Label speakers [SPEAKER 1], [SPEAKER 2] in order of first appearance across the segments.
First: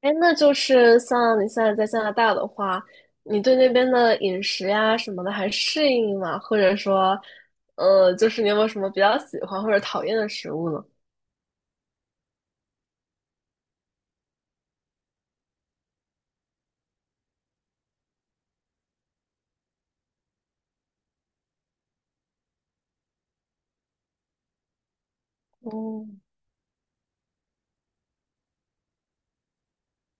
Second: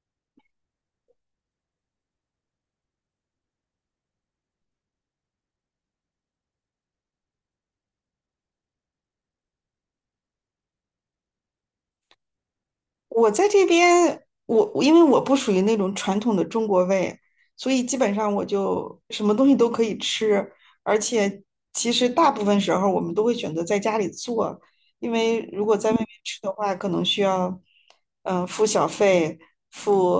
[SPEAKER 1] 哎，那就是像你现在在加拿大的话，你对那边的饮食呀什么的还适应吗？或者说，就是你有没有什么比较喜欢或者讨厌的食物呢？
[SPEAKER 2] 我在这边，我因为我不属于那种传统的中国胃，所以基本上我就什么东西都可以吃，而且其实大部分时候我们都会选择在家里做，因为如果在外面
[SPEAKER 1] 嗯。
[SPEAKER 2] 吃的话，可能需要付小费、付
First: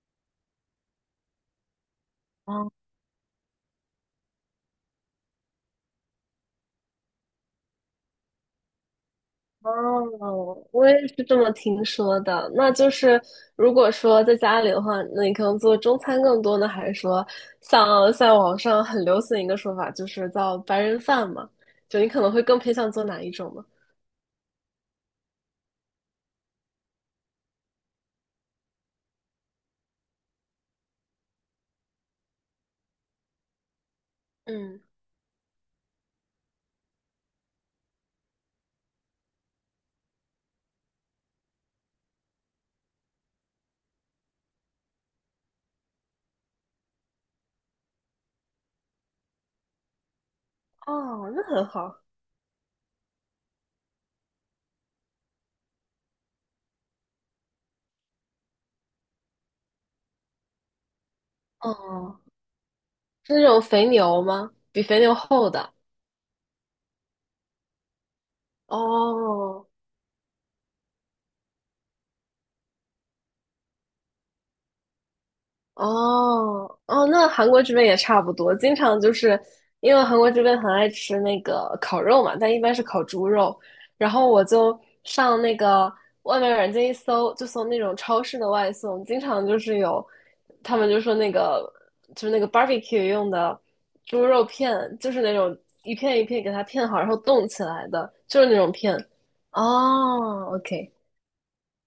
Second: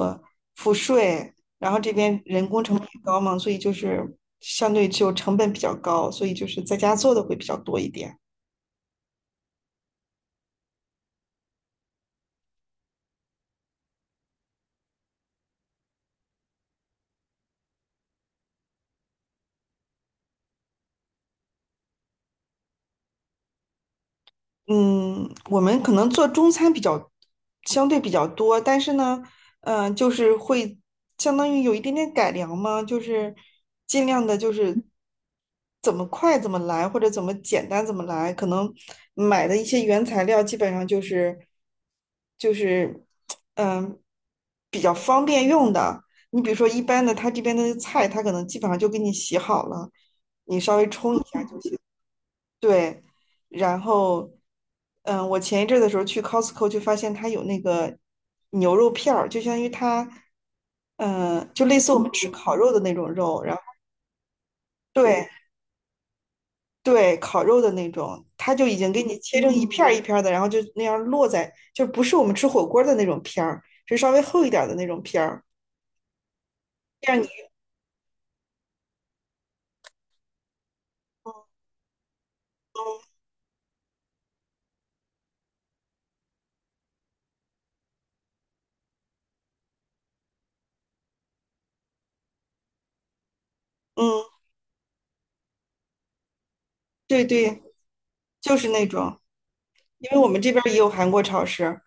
[SPEAKER 2] 付税，然后这边人工
[SPEAKER 1] 哦。
[SPEAKER 2] 成本也高嘛，所以就是相对就成本比较高，所以就是在家做的会比较多一点。
[SPEAKER 1] 哦，我也是这么听说的。那就是如果说在家里的话，那你可能做中餐更多呢，还是说像在网上很流行一个说法，就是叫白人饭嘛？就你可能会更偏向做哪一种呢？
[SPEAKER 2] 嗯，我们可能做中餐比较相对比较多，但是呢，就是会相当于有一点点改良嘛，就是尽量的，就
[SPEAKER 1] 嗯。
[SPEAKER 2] 是怎么快怎么来，或者怎么简单怎么来。可能买的一些原材料基本上就是嗯、比较方便用的。你比如说一般的，他这边的菜，他可能基本上就给你洗好了，你稍微冲一
[SPEAKER 1] 哦，那
[SPEAKER 2] 下就
[SPEAKER 1] 很
[SPEAKER 2] 行。
[SPEAKER 1] 好。
[SPEAKER 2] 对，然后，嗯，我前一阵儿的时候去 Costco 就发现它有那个牛肉片儿，就相当于它，嗯，就类似我们
[SPEAKER 1] 哦。
[SPEAKER 2] 吃烤肉的那种
[SPEAKER 1] 是
[SPEAKER 2] 肉，
[SPEAKER 1] 那
[SPEAKER 2] 然
[SPEAKER 1] 种
[SPEAKER 2] 后
[SPEAKER 1] 肥牛吗？比肥牛
[SPEAKER 2] 对
[SPEAKER 1] 厚的。
[SPEAKER 2] 对，烤肉的那种，它就已经给你切成一
[SPEAKER 1] 哦
[SPEAKER 2] 片儿一片儿的，然后就那样落在，就不是我们吃火锅儿的那种片儿，是稍微厚一点儿的那种片儿，
[SPEAKER 1] 哦哦，
[SPEAKER 2] 这样你，
[SPEAKER 1] 那韩国这边也差不多，经常就是因为韩国这边很爱吃那个烤肉嘛，但一般是烤猪肉。然后我就上那个外卖软件一搜，就搜那种超市的外送，经常就是有，他们就说那个就是那个 barbecue 用的猪
[SPEAKER 2] 嗯，
[SPEAKER 1] 肉片，就是那种一片一片给它片好，然后
[SPEAKER 2] 对
[SPEAKER 1] 冻
[SPEAKER 2] 对，
[SPEAKER 1] 起来的，就是
[SPEAKER 2] 就
[SPEAKER 1] 那
[SPEAKER 2] 是
[SPEAKER 1] 种
[SPEAKER 2] 那
[SPEAKER 1] 片。
[SPEAKER 2] 种。因为我们
[SPEAKER 1] 哦
[SPEAKER 2] 这边儿也有
[SPEAKER 1] ，OK。
[SPEAKER 2] 韩国超市，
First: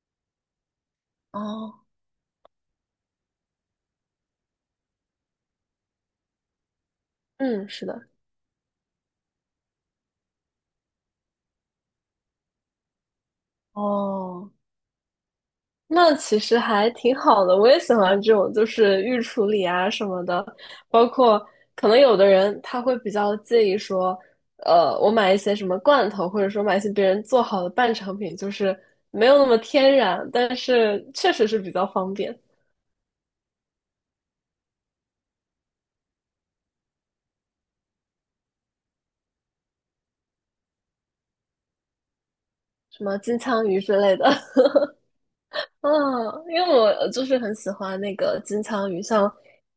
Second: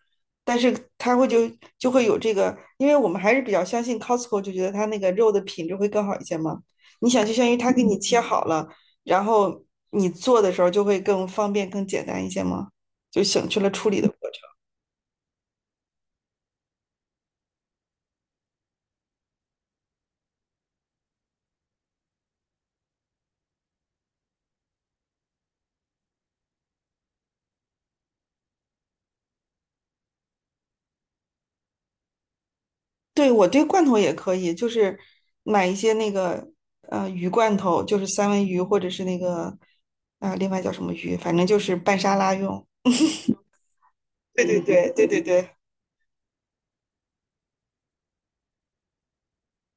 [SPEAKER 2] 但是它会就
[SPEAKER 1] 哦，
[SPEAKER 2] 就会有这个，因为我们还是比较相信 Costco,就觉得它那个肉的品质会更好一些嘛。你想，就相当于
[SPEAKER 1] 嗯，
[SPEAKER 2] 他给
[SPEAKER 1] 是
[SPEAKER 2] 你
[SPEAKER 1] 的。
[SPEAKER 2] 切好了，然后你做的时候就会更方便、更简单一些嘛，就省去了处理的过程。
[SPEAKER 1] 哦，那其实还挺好的，我也喜欢这种，就是预处理啊什么的，包括可能有的人他会比较介意说，我买一些什么罐头，或者说买一些别人做好的半成品，就是没有那么天然，但是确实是比较方便。
[SPEAKER 2] 对，我对罐头也可以，就是买一些那个鱼罐头，就是三文鱼或者是那个另外叫什么鱼，反正就是拌沙拉用。
[SPEAKER 1] 什么金枪鱼之类的。
[SPEAKER 2] 对对对对对对，
[SPEAKER 1] 啊，因为我就是很喜欢那个金枪鱼，像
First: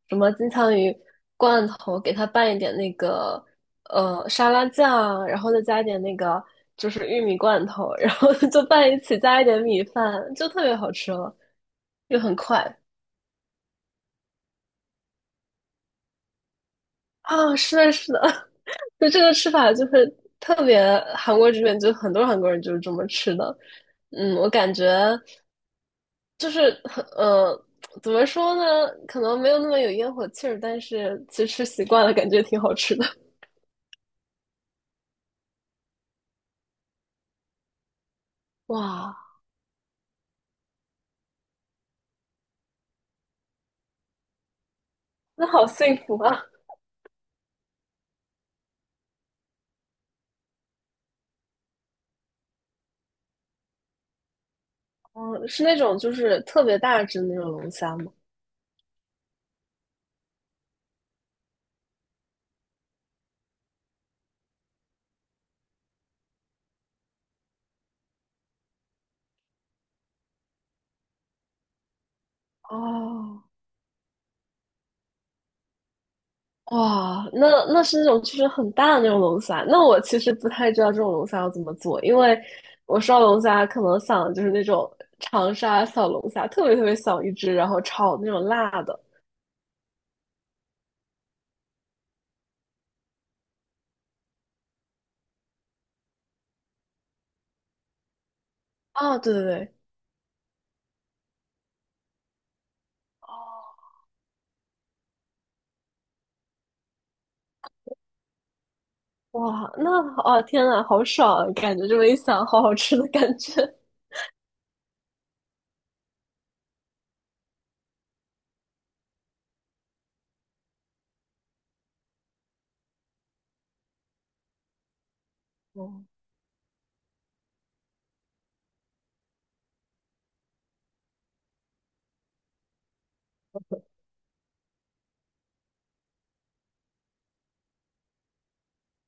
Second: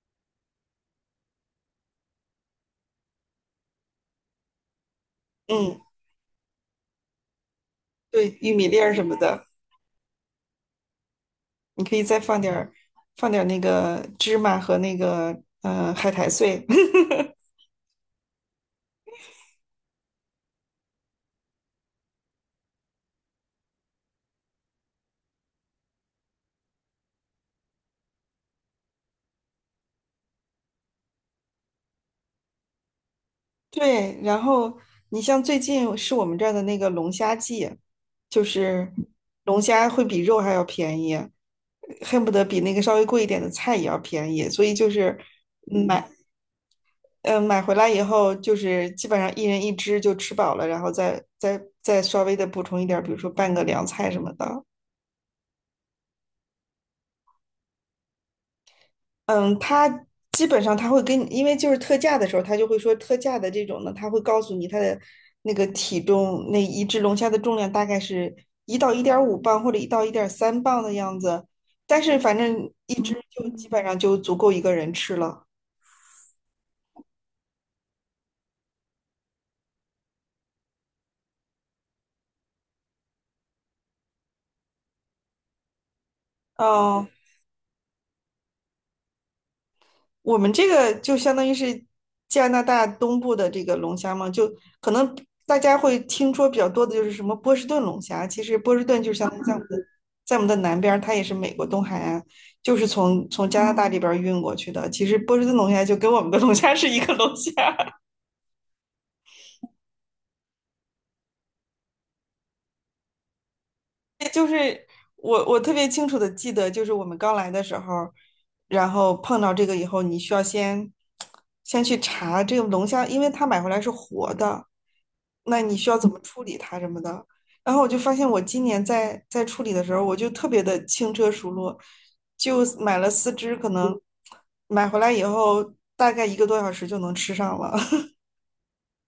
[SPEAKER 1] 什么金枪鱼罐头，给它拌一点那个沙拉酱，然后再
[SPEAKER 2] 嗯，
[SPEAKER 1] 加一点那个就是玉米罐头，然后
[SPEAKER 2] 对，玉
[SPEAKER 1] 就
[SPEAKER 2] 米粒
[SPEAKER 1] 拌
[SPEAKER 2] 儿
[SPEAKER 1] 一
[SPEAKER 2] 什么
[SPEAKER 1] 起，加一
[SPEAKER 2] 的。
[SPEAKER 1] 点米饭，就特别好吃了，
[SPEAKER 2] 你可以
[SPEAKER 1] 又
[SPEAKER 2] 再
[SPEAKER 1] 很
[SPEAKER 2] 放点
[SPEAKER 1] 快。
[SPEAKER 2] 儿放点儿那个芝麻和那个海苔碎。
[SPEAKER 1] 啊！是的，是的。就这个吃法就是特别韩国这边，就很多韩国人就是这么吃的，嗯，我感觉。就是呃，怎么说呢？可能没有那么有烟火气儿，但是其实吃习惯了，感觉挺好吃的。
[SPEAKER 2] 对，然后你像最近是我们这儿的那个龙虾季，就是
[SPEAKER 1] 哇，
[SPEAKER 2] 龙虾会比肉还要便宜，恨不得比那个稍微贵一点的菜也要便宜，所以就是
[SPEAKER 1] 那好
[SPEAKER 2] 嗯
[SPEAKER 1] 幸
[SPEAKER 2] 买
[SPEAKER 1] 福啊！
[SPEAKER 2] 买回来以后，就是基本上一人一只就吃饱了，然后再稍微的补充一点儿，比如说拌个凉菜什么的。
[SPEAKER 1] 嗯，是那种就是特别大只的那种龙虾吗？
[SPEAKER 2] 嗯，他基本上他会跟你，因为就是特价的时候，他就会说特价的这种呢，他会告诉你他的那个体重，那一只龙虾的重量大概是1到1.5磅或者1到1.3磅的样子，但是反正一只
[SPEAKER 1] 哦，
[SPEAKER 2] 就基本上就足够一个人吃了。
[SPEAKER 1] 哇，那那是那种就是很大的那种龙虾。那我其实不太知道这种龙虾要怎么做，因为我烧龙虾可能想的就是那种长沙小龙虾，特别特别
[SPEAKER 2] 嗯，
[SPEAKER 1] 小一只，然后炒那种辣的。
[SPEAKER 2] 我们这个就相当于是加拿大东部的这个龙虾嘛，就可能大家会听说比较多的就是什么波士顿龙虾，其实波士顿就
[SPEAKER 1] 哦，
[SPEAKER 2] 相
[SPEAKER 1] 对
[SPEAKER 2] 当
[SPEAKER 1] 对
[SPEAKER 2] 于在我们
[SPEAKER 1] 对。
[SPEAKER 2] 的在我们的南边儿它也是美国东海岸，就是从加拿大
[SPEAKER 1] 哦。
[SPEAKER 2] 这边儿运过去的。其实波士顿龙虾就跟我们的龙虾是一个龙虾。
[SPEAKER 1] 哇，那哦天呐，好爽啊！感觉这么一想，好好吃的感觉。
[SPEAKER 2] 就是我特别清楚的记得，就是我们刚来的时候，然后碰到这个以后，你需要先去查这个龙虾，因为它买回来是活的，那你需要
[SPEAKER 1] 嗯，
[SPEAKER 2] 怎么处理它什么的。然后我就发现，我今年在处理的时候，我就特别的轻车熟路，就买了四只，可能买回来以后大概一个多小时就能吃上了。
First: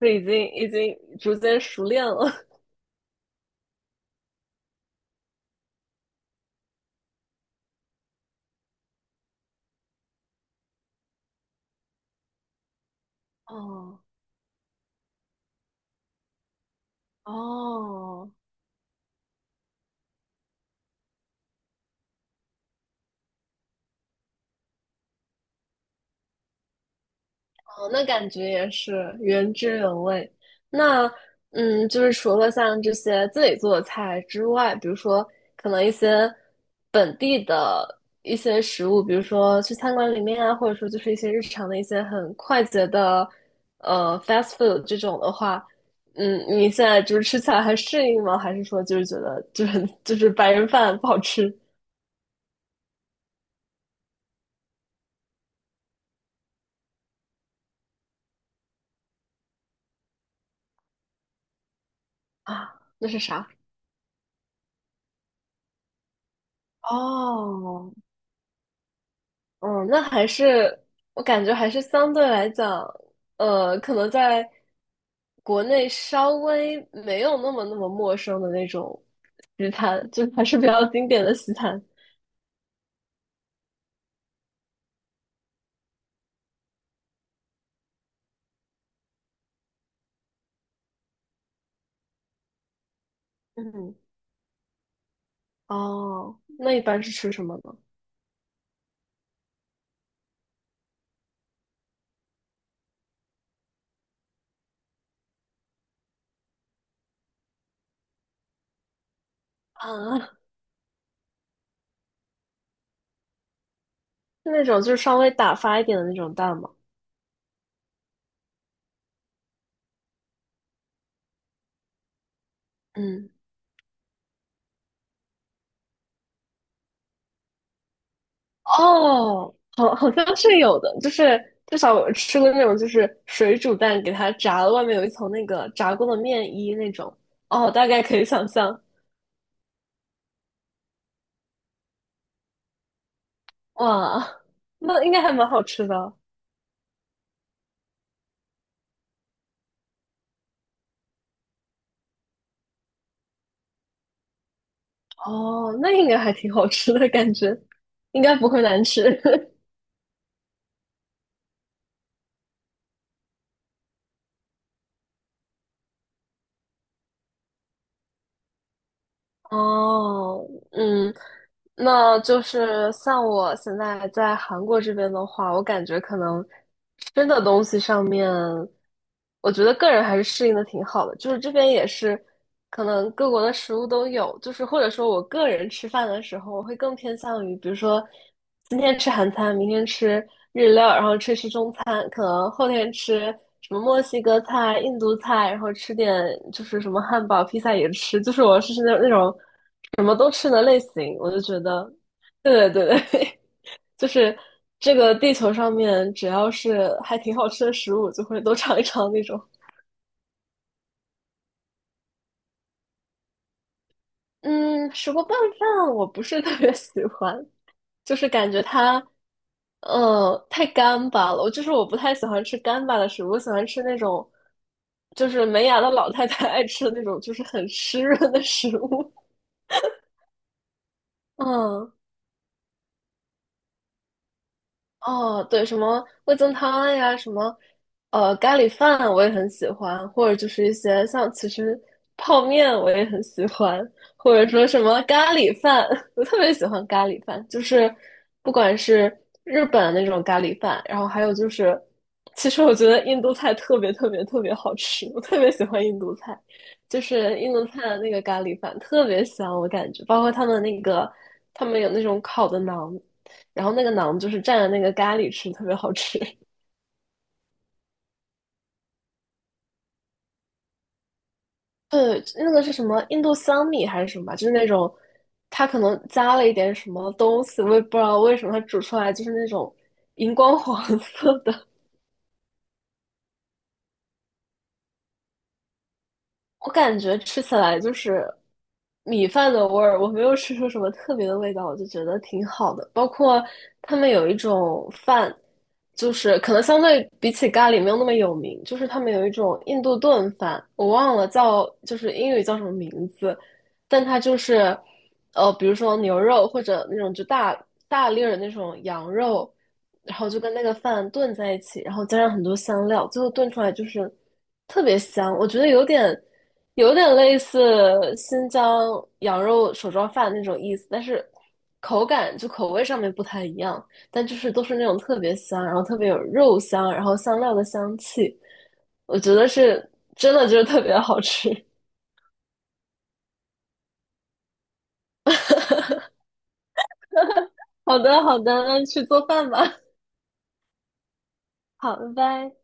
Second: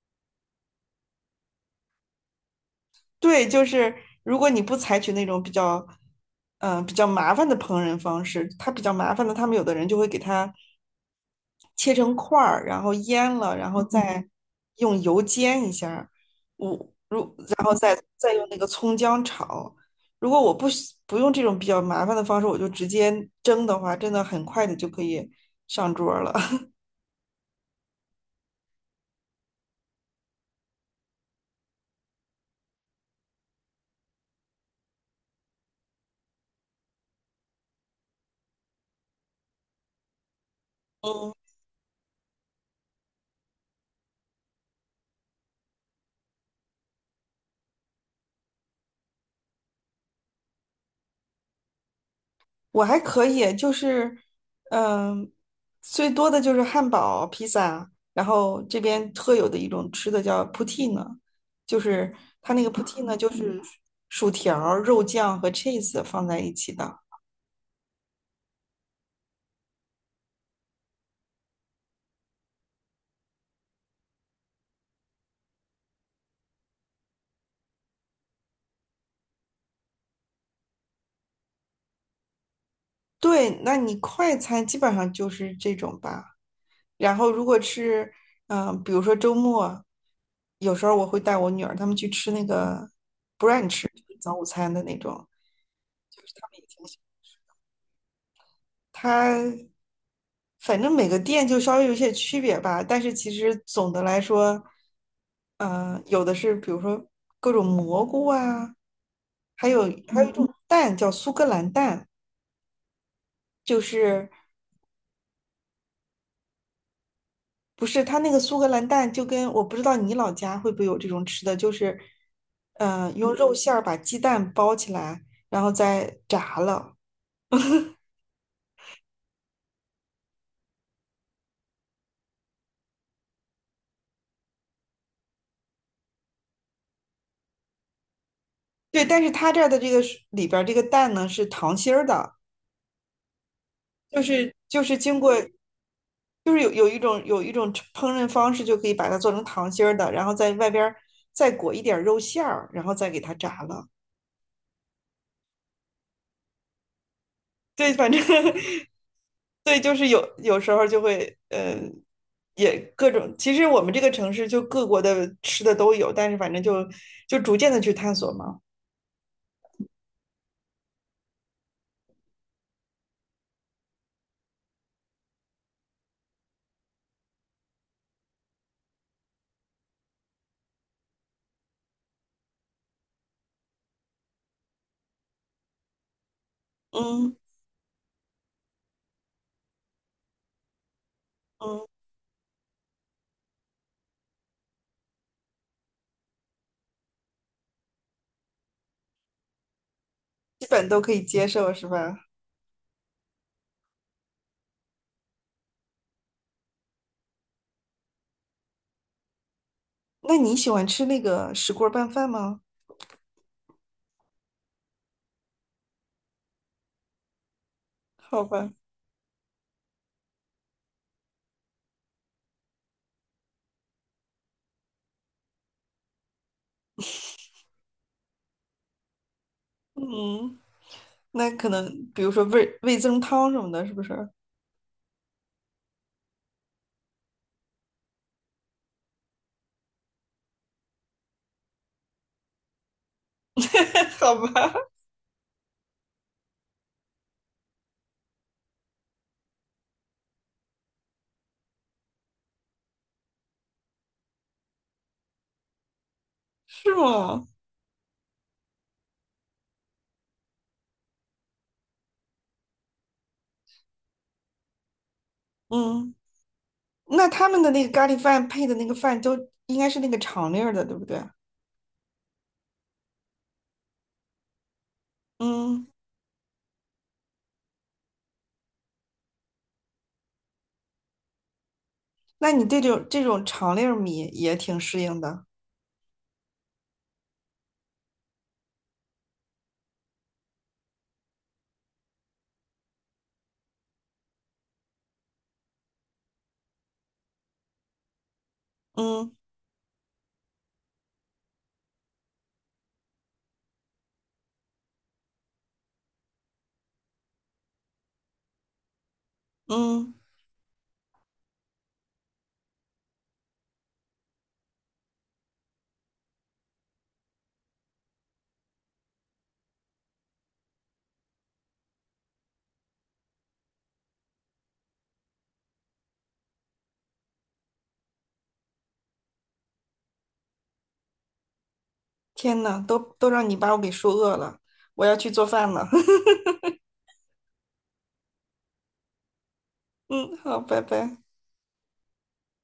[SPEAKER 1] 就已经逐渐熟练了。
[SPEAKER 2] 对，就是如果你不采取那种比较，比较麻烦的烹饪方式，它比较麻烦的，他们有的人就会给它切成块儿，然后腌 了，然后
[SPEAKER 1] 哦
[SPEAKER 2] 再用油煎一下儿
[SPEAKER 1] 哦。
[SPEAKER 2] 再用那个葱姜炒。如果我不用这种比较麻烦的方式，我就直接蒸的话，真的很快的就可以上桌儿了。
[SPEAKER 1] 哦，那感觉也是原汁原味。那嗯，就是除了像这些自己做的菜之外，比如说可能一些本地的一些食物，比如说去餐馆里面啊，或者说就是一些日
[SPEAKER 2] 嗯，
[SPEAKER 1] 常的一些很快捷的fast food 这种的话，嗯，你现在就是吃起来还适应吗？还是说就是觉得就是白人饭不好吃。
[SPEAKER 2] 我还可以，就是，嗯、最多的就是汉堡、披萨，然后这边特有的一种吃的叫 poutine,就是 它那个
[SPEAKER 1] 啊？那
[SPEAKER 2] poutine
[SPEAKER 1] 是
[SPEAKER 2] 就
[SPEAKER 1] 啥？
[SPEAKER 2] 是薯条儿肉酱和 cheese 放在一起的。
[SPEAKER 1] 哦，嗯，那还是我感觉还是相对来讲，可能在国内稍微没有那么那么陌生的那种西餐，就还是比较经典的西餐。
[SPEAKER 2] 对，那你快餐基本上就是这种吧。然后如果是，比如说周末，有时候我会带我女儿她们去吃那个 brunch,
[SPEAKER 1] 嗯。
[SPEAKER 2] 就是早午餐的那种。就是
[SPEAKER 1] 哦，
[SPEAKER 2] 她们也
[SPEAKER 1] 那一
[SPEAKER 2] 挺喜
[SPEAKER 1] 般是吃什么呢？
[SPEAKER 2] 它反正每个店就稍微有些区别吧，但是其实总的来说，嗯，有的是比如说各种蘑菇啊，还有
[SPEAKER 1] 啊，
[SPEAKER 2] 还有一嗯
[SPEAKER 1] 是
[SPEAKER 2] 种嗯蛋叫苏格兰蛋，就是
[SPEAKER 1] 那种就是稍微打发一点的那种蛋吗？
[SPEAKER 2] 不是它那个苏格兰蛋就跟我不知道你老家会不会有这种吃的，就是
[SPEAKER 1] 嗯。
[SPEAKER 2] 用肉馅儿把鸡蛋包起来，然后再炸了。
[SPEAKER 1] 哦，好，好像是有的，就是至少我吃过那种就是水煮蛋，给它炸了，外面有一层那个炸过的面衣那种。哦，大概可以想象。
[SPEAKER 2] 对，但是它这儿的这个是里边儿这个蛋呢是糖心儿的，就
[SPEAKER 1] 哇，
[SPEAKER 2] 是就是
[SPEAKER 1] 那应
[SPEAKER 2] 经
[SPEAKER 1] 该还
[SPEAKER 2] 过，
[SPEAKER 1] 蛮好吃的。
[SPEAKER 2] 就是有一种烹饪方式，就可以把它做成糖心儿的，然后在外边儿再裹一点儿肉馅儿，然后再给它炸了。
[SPEAKER 1] 哦，那应该还挺好吃的感觉，
[SPEAKER 2] 对，反正
[SPEAKER 1] 应该不 会难吃。
[SPEAKER 2] 对，就是有时候就会，嗯，也各种。其实我们这个城市就各国的吃的都有，但是反正就逐渐的去探索嘛。
[SPEAKER 1] 哦。嗯。那就是像我现在在韩国这边的话，我感觉可能吃的东西上面，我觉得个人还是适应的挺好的。就是这边也是，可能各国的食物都有。就是或者说我个人吃饭的时候，我会更偏
[SPEAKER 2] 嗯
[SPEAKER 1] 向于，比如说今天吃韩餐，明天吃日料，然后吃吃中
[SPEAKER 2] 嗯，
[SPEAKER 1] 餐，可能后天吃什么墨西哥菜、印度菜，然后吃点就是什么汉堡、披萨也吃。就是我是那那种。什么都吃的
[SPEAKER 2] 基
[SPEAKER 1] 类
[SPEAKER 2] 本都可
[SPEAKER 1] 型。
[SPEAKER 2] 以
[SPEAKER 1] 我就
[SPEAKER 2] 接
[SPEAKER 1] 觉
[SPEAKER 2] 受，
[SPEAKER 1] 得，
[SPEAKER 2] 是吧？
[SPEAKER 1] 对对对对。 就是这个地球上面只要是还挺好吃的食物，就会都尝一尝那种。
[SPEAKER 2] 那你喜欢吃那个石锅拌饭吗？
[SPEAKER 1] 嗯，石锅拌饭我不是 特别喜欢，就是
[SPEAKER 2] 好
[SPEAKER 1] 感觉
[SPEAKER 2] 吧，
[SPEAKER 1] 它，嗯，太干巴了。我就是我不太喜欢吃干巴的食物，我喜欢吃那种，就是没牙的老太太 爱吃的那种，就是很湿润的食物。
[SPEAKER 2] 嗯。那可能
[SPEAKER 1] 嗯。
[SPEAKER 2] 比如说味增汤什么的，是不是？
[SPEAKER 1] 哦，对，什么味增汤呀，什么咖喱饭，我也很喜欢，或者就是一些像其实泡面我也很喜欢，或
[SPEAKER 2] 好
[SPEAKER 1] 者说
[SPEAKER 2] 吧，
[SPEAKER 1] 什么咖喱饭，我特别喜欢咖喱饭，就是不管是日本的那种咖喱饭，然后还有就是，其实我觉得印度菜特别特别特别好吃，我特别喜欢印度菜，
[SPEAKER 2] 是
[SPEAKER 1] 就是
[SPEAKER 2] 吗？
[SPEAKER 1] 印度菜的那个咖喱饭特别香，我感觉，包括他们那个他们有那种烤的馕。然后那个馕就是蘸着那个咖喱吃，特别好
[SPEAKER 2] 嗯，
[SPEAKER 1] 吃。
[SPEAKER 2] 那他们的那个咖喱饭配的那个饭都应该是那个长粒儿的，对不对？
[SPEAKER 1] 对，那个是什么印度香米还是什么？就是那种，它可
[SPEAKER 2] 嗯，
[SPEAKER 1] 能加了一点什么东西，我也不知道为什么它煮出来就是那种荧光黄色的。
[SPEAKER 2] 那你对这种长粒儿米也挺适应的。
[SPEAKER 1] 我感觉吃起来就是米饭的味儿，我没有吃出什么特别的味道，我就觉得挺好的。包括他们有一种饭，就是可能相对比起咖喱没有那么有名，就是他们有一
[SPEAKER 2] 嗯
[SPEAKER 1] 种印度炖饭，我忘了叫，就是英语叫什么名字，但它就是比如说牛肉或者那种就大粒儿的那种羊肉，
[SPEAKER 2] 嗯，
[SPEAKER 1] 然后就跟那个饭炖在一起，然后加上很多香料，最后炖出来就是特别香，我觉得有点。有点类似新疆羊肉手抓饭那种意思，但是口感就口味上面不太一样，但就是都是那种特别香，然后特别有肉香，然后香料的香气，我觉得是真的就是特别好吃。
[SPEAKER 2] 天呐，都让你把我给说饿了，我要去做饭了。
[SPEAKER 1] 好的，好的，那去做饭吧。
[SPEAKER 2] 嗯，好，拜拜。
[SPEAKER 1] 好，拜拜。